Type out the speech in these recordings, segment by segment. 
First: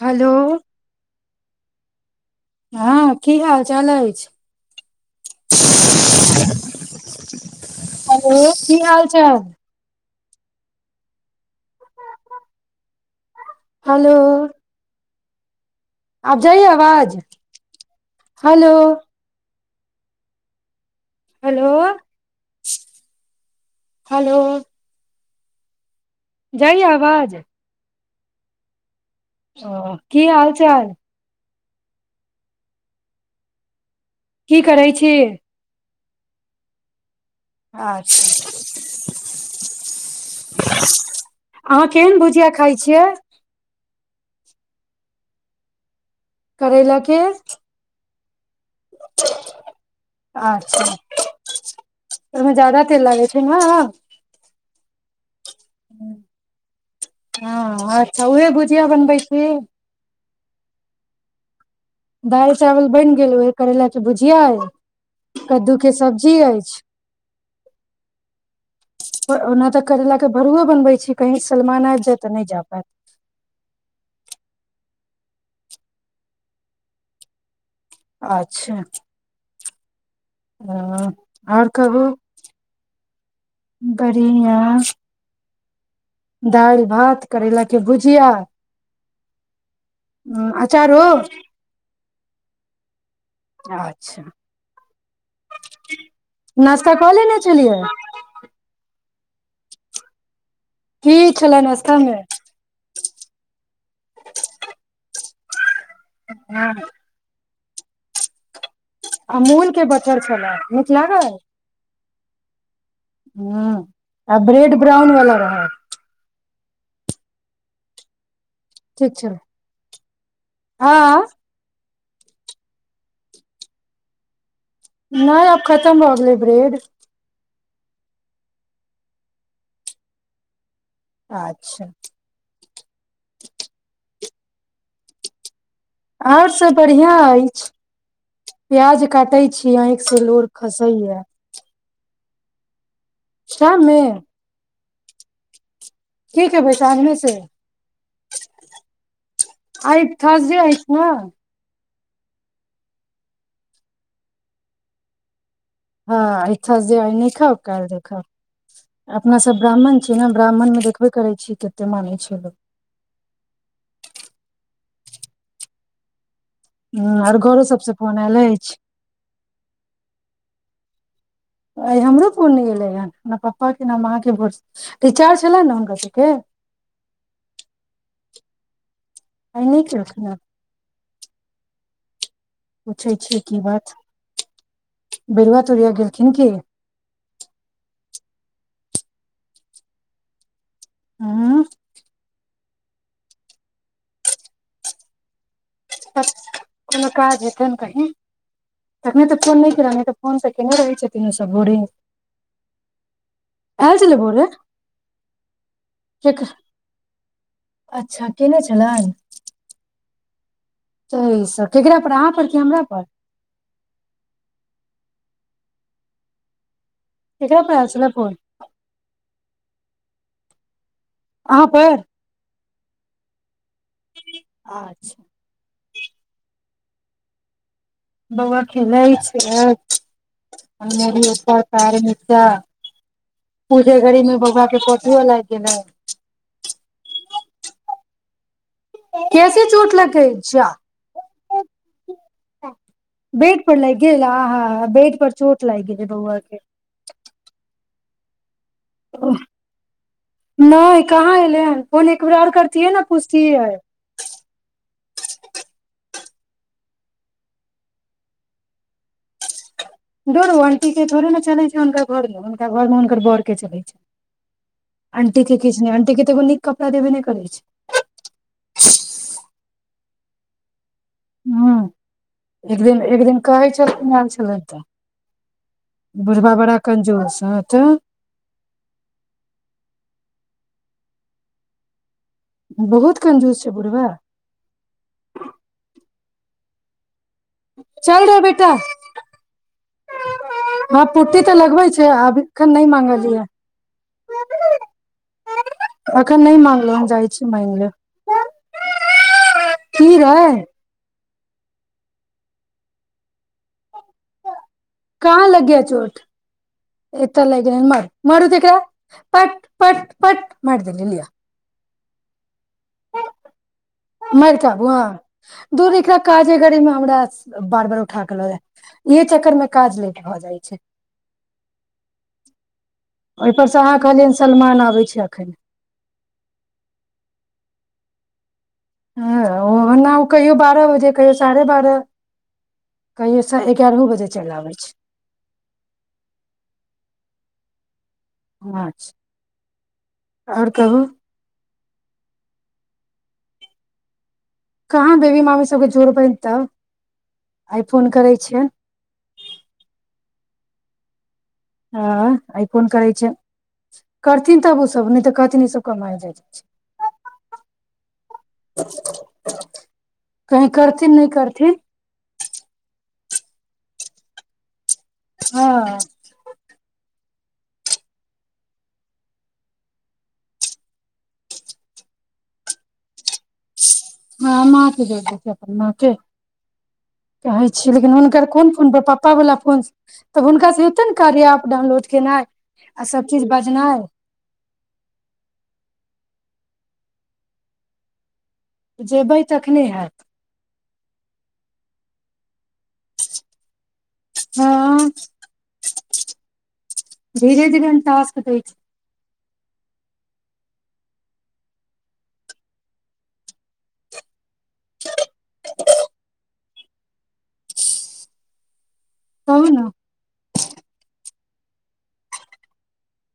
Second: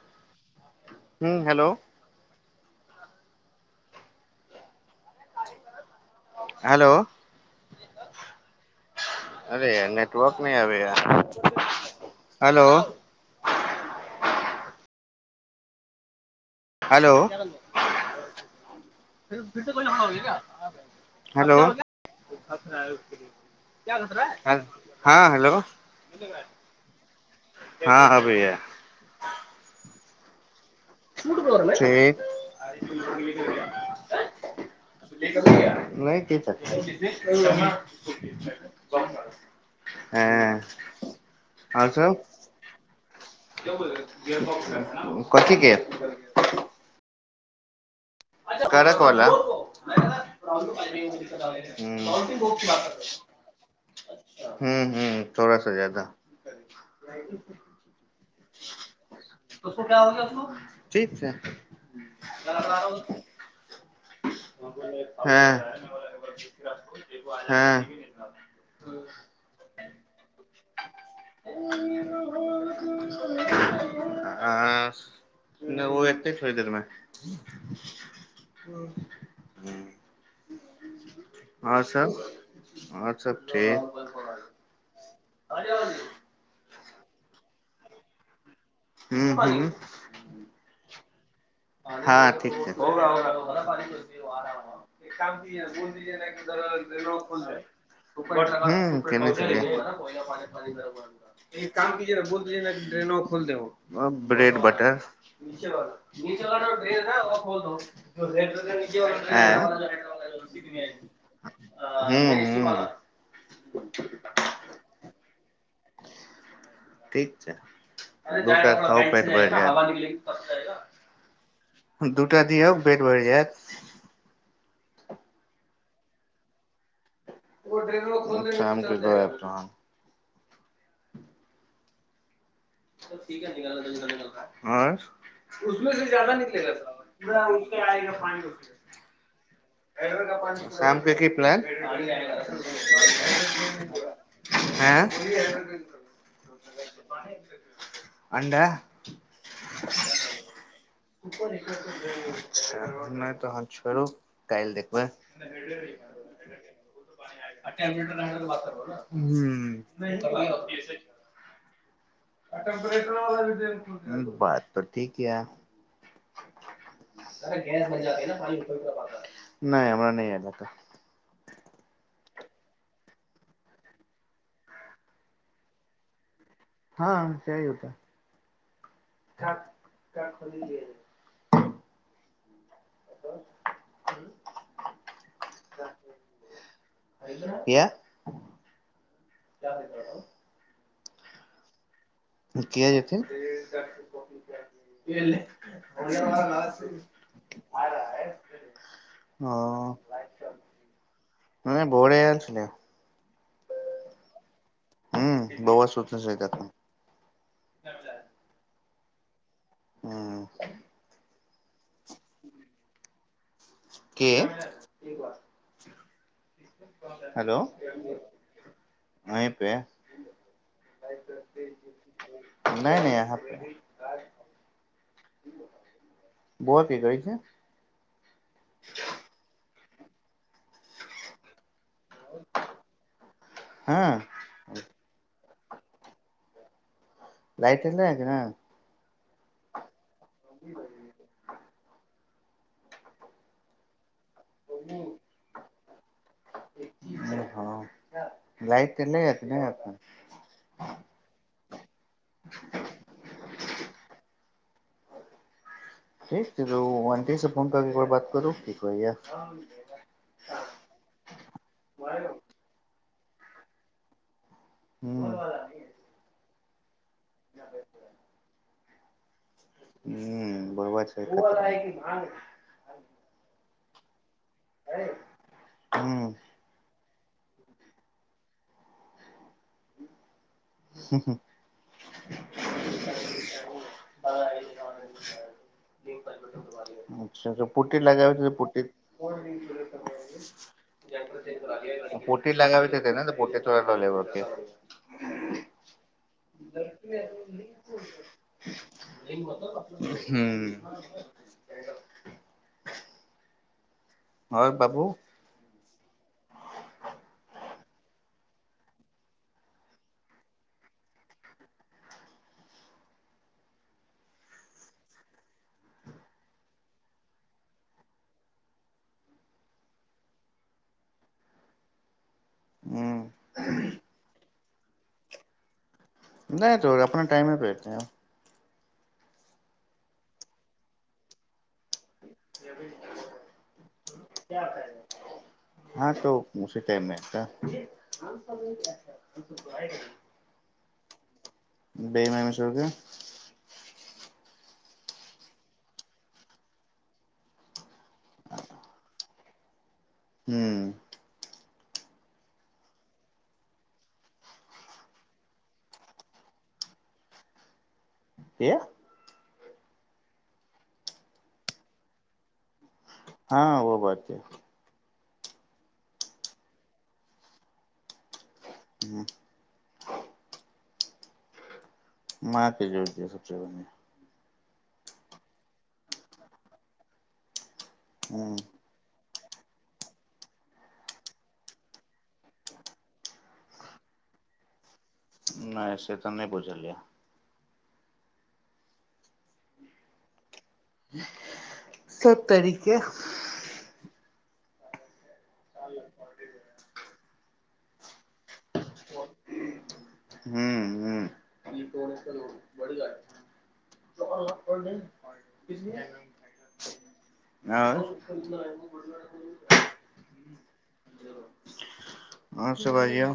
hello हुं hello हँ की हाल चाल अछि हेलो हेलो की हाल चाल अरे या गप नै आबैया हेलो हलो आब जाइए हेलो आवाज हेलो फर तऽ कोइ कह हो हेलो हँ हं हेलो जाइया आवाज हँँ अबैया ओ की हाल चाल ठीक की करै छी नहि किछ च अच्छा हँ अहाँ आओर केहन सब भुजिया खाइ छियै कथी के करैला के करक वाला अच्छा ओहिमे ज्यादा तेल लागै छै ने ह ह ह थोड़ सा जादा हँ अच्छा उहे भुजिया बनबै छी ठीक छै दालि चावल बनि गेल उएह करैलाके भुजिया अय हँ कद्दुके सब्जी अछि आर ओना तऽ करैलाके भ ओ जा पायत आ ओ एत छोड़ देरमे अच्छा [unintelligible] ह आओर कहू आओर सब बढ़िआ आरी दालि भात करैलााक के भुजिया हू हू ह आचार हो हँ ठीक छै अच्छा नास्ता कऽ लेने छलियै [inaudible] केने छै की छले काम नास्ता मे क बोल ड्रेनो ब्रेड बटर नी जग ड्रेस ह बल [unintelligible] अमूल के बटर छल नीक लागत है हूँ हूँ ह आ ब्रेड ब्राउन वाला रहत ठीक छै द ख ठीक छलै प आ दटा दिय हक बेेट भढ़ जायत नहि अब खतम हो गेलै ब्रेड चछा क त अच्छा आँ उसमे से जदा आओर निकल सब बढ़िया अछि क आ एक सलोर खस ही है ान ल शाम मे हैं ऊपर कठ कहबै तने से अंडा आइ थर्सडे अछि ने एक नहि तऽ हँ छोड़ू कल देखब हँ आइ थर्सडे आइ नहि खाउ काल्हि देखब अपना सब ब्राह्मण छी ने ब्राह्मण मे देखबे करै छी कते मानै छै लोक बात तऽ ठीक य ह आर घरो सभसँ जाती फोन है ना आयल पानी ऊपर अछि पूरा पाता नहि हमरा नहि आयल त आइ हमरो कोन नहि एयलै हेन हमरा पपापाके न अहाँके भो टीचार छले ने हुनकर सभके हँ से ही होत क आइ नहि केलखिन हँ कल पूछै छिय की बात बरुआा तोरिया गेलखिन की क्य ह त हँ क जेत त कोनो काज हेत ने कहीँ तखने तऽ फोन नहि क ओ नहि तऽ फोन तऽ केयने रहै छथिन ओसभ नहि बोरिंग भोरे आयल छलै आ छल बोले हूँ बौआ सुतने छलै तखन अच्छा कने चल हँ सह ई स ककरापर अहाँपर कि हमरापर ई बात क कह परसनापन अहीं पे अहाँ पे नहि नहि यहाँ पे अच्छा बोआ की कर छै अ तार मिचा पूजे हँ गीमे बआा के फोटओ लागि गेलै लाट ए नहि कि ने कैसे चोट लग छा बड पर लाग गेल आ ह बेैड पर चोट लागि गेल बहुत ह लायत त नहि यत नहि कोन एक बे आर करतीियै न पछ क य ठीक छै त वंटी से फोन करकेर बात करू ठीक कहैया चलैत छै हुनका घरमे हुनका घरमे हुनकर बर के चलैत छै हूँ आंटीे किछ नहि आंट के तो न कपड़ा देबै करै छै ह बरबर छै ह एक दिन एक दिन कहै छी [inaudible] तऽ हूँ बुढ़बा बड़ा कंजूुर सात ह ह बहुत कंजूस छै बूर्बा पुटी लगाबै छै तऽ बेटा पुट हँ पुट्टी तऽ लगबै छै आब पुटी एखन नहि लगाबै छै त ने तऽ मांगलियै पुट्टी तोरा लऽ लेब' के अखन नहि मांगलौ हम जाइ छी मांगि लेब की रे हुं आओर बाबू कहाँ लग गया चोट एतऽ लागि गेलै मारू तऽ एकरा पट पट पट मारि देलियै मार कऽ आबू हँ दूर एकरा काजे करैमे हमरा बार बार उठा क ल जाय इहे चक्करमे काज लेट भऽ जाइ छै हूँ ओहिपर से अहाँ कहलियै सलमान आबै छै अखन नहि जो अपना टाइमे पर हं ओ न कहियो बारह बजे कहियो साढ़े बारह कहियो एगारहो बजे चलि आबै छै हँ त मुे टाइम नहि त अच्छा आओर कहू [unintelligible] बेमेमेसरके कहाँ बेबी मामी सभकेँ जोड़बनि तब आइ फोन करै छियनि हुं हँ आइ कोन करै छै करथिन तब ओसभ नहि तऽ कहथिन इसभ कमाय जाइ छै किया [unintelligible] कहीं करथिन नहि करथिन हँ ओ बात ऐ हँ [unintelligible] मांके जोइर दियौ अचछा हँ माँ के जोरि दै छै अपन मां के च छी लेकिन हुनकर हूँ कोन कोन पर पप पप्पा बला फोन तऽ हुनका से हेतै ने कार्य एप डाउनलोड केनाइ आ सब चीज बजनाइ नहि से तऽ नहि बुझलिया जेबै तखने हाएत सभ तरीके हँ धीरे धीरे टास्क दै छै हुं हुं हं कहू न आओस बाजियौ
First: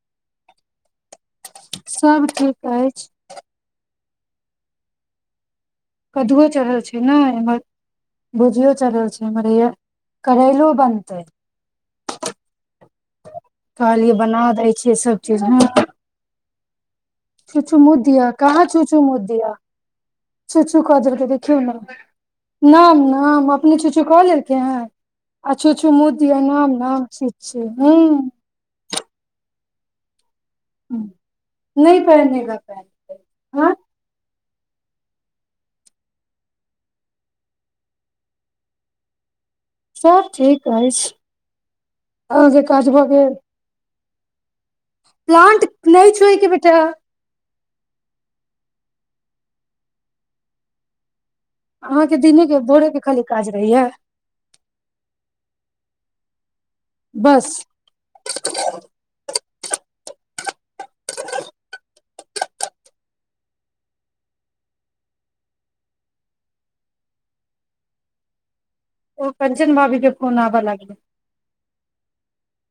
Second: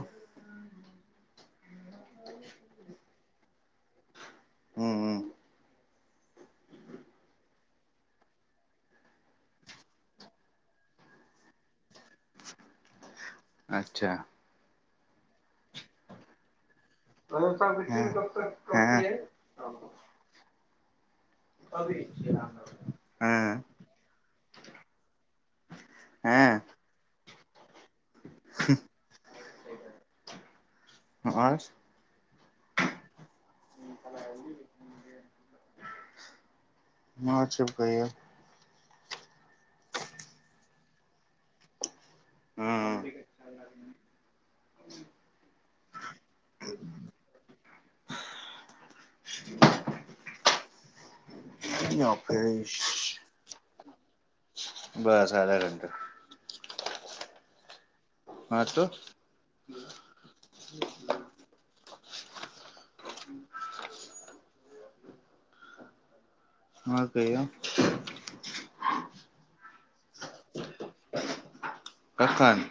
सभ ठीक अछि हुं हुं कदूओ चढ़ल छै न एमहर भुजियो चढ़ल छै एमहर हैया करैलो बनतै अच्छा खाली बना दै छैय सब चीज ह चू चु मुत हँ दिया कहाँ छूचु मुत दिया चू सु कजरके छौ न नाम न अपने चु छू क लेलकै है आ चुछु मुत दिया हँ नाम न हँ आओर नहि पहिनेगा पेन्ट माँ छै कहिय सभ ठीक अछि आहाँ के काज भऽ गेल प्लांट नहि छुएके बेटा [unintelligible] अहाँके दिने के हूँ भोरे के खाली काज रहै य बस आधा घंटा बस हँ तो [unintelligible] [unintelligible] आहाँ कहियो ओ कंचन भाभी के फोन आबअ लागले कखान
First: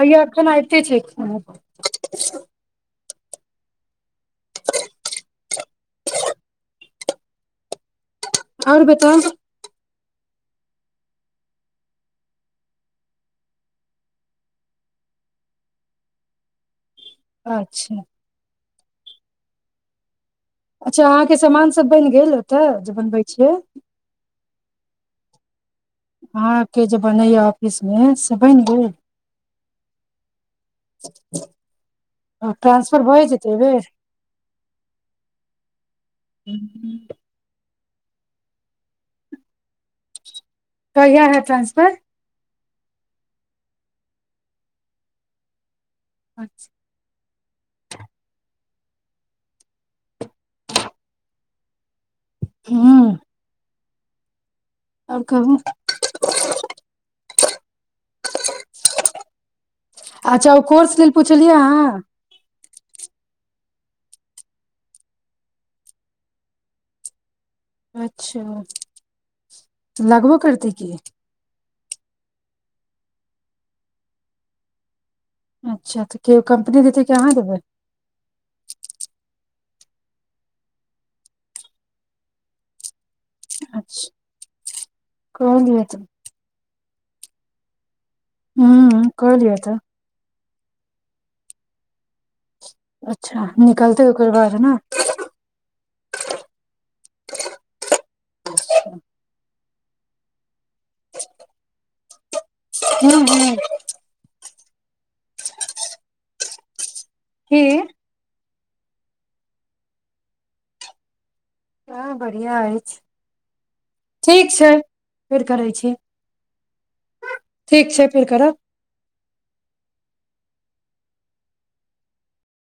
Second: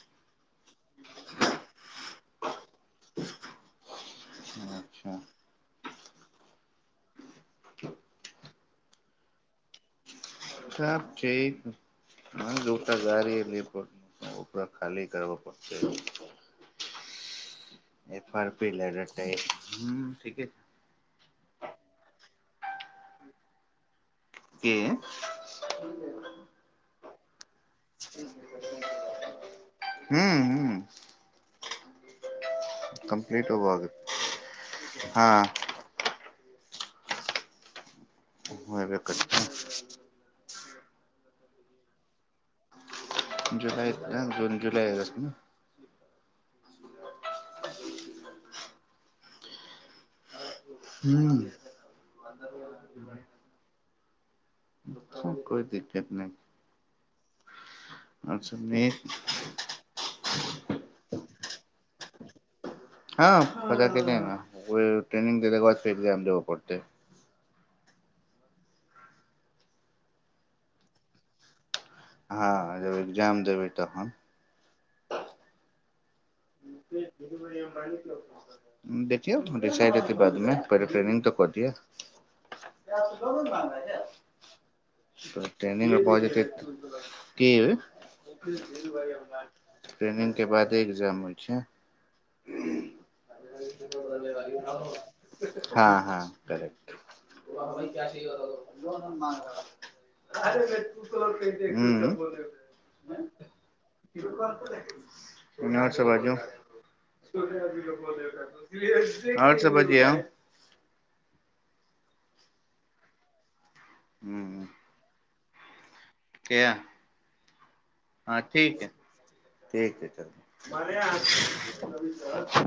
भैयाक खाना एयते छै अच्छा आओर बताउ सब ठीक ऐ दूटा गाड़ी लिए परतै ओकरा खाली करबअ पड़तै अच्छा [unintelligible] ठीके छै अच्छा अहाँके सामानसभ बैन गेल ओतय जे बनबै छियै की आहाँ के जे बनैय य अप इसमे से बैन गेल ट्रांसफर भए जेतै कम्पलीट ओ एहि भय बेर गेलै हँ हू उ उ हेबे करतै कहिया हैत ट्रानंसफर जुलाइ जून जुलाइ अगस्तमे अचछा ह्म हँ कोइ दिक्कत नहि अच्छा नहि अच्छा उ कोर्स लेल पु छलियै अहाँ हँ पता केने आउ न जे ट्रेनिंग देलाक बाद फेर एग्जाम देबऽ पड़तै अच्छा लगबो करतै की हँ जब एग्जाम देबै तखन अच्छा तऽ केओ कम्पनी देतै कि अहाँ देबै बिचार हेतै बादमे पहिने ट्रेनिंग तऽ करऽ दिय अच्छा कहलियै ट्रेनिंग मे तऽ पहुज जेतै तऽ कि हूँ कहलियै तऽ ट्रेनिंग के बाद एग्जाम होयतै छै अच्छा निकलतै ओकर बाद नै हँ हँ करेक्ट लोन [inaudible] उंम्म [inaudible] हँ हँ ओ [inaudible] बै [inaudible] सुज की बो दे [inaudible] आओर सब बाजिया हँ बढ़ियां अछि ठीक छै फेर करै छी क्या ठीक छै फेर हँ करब ठीक है ठीक है तब [inaudible]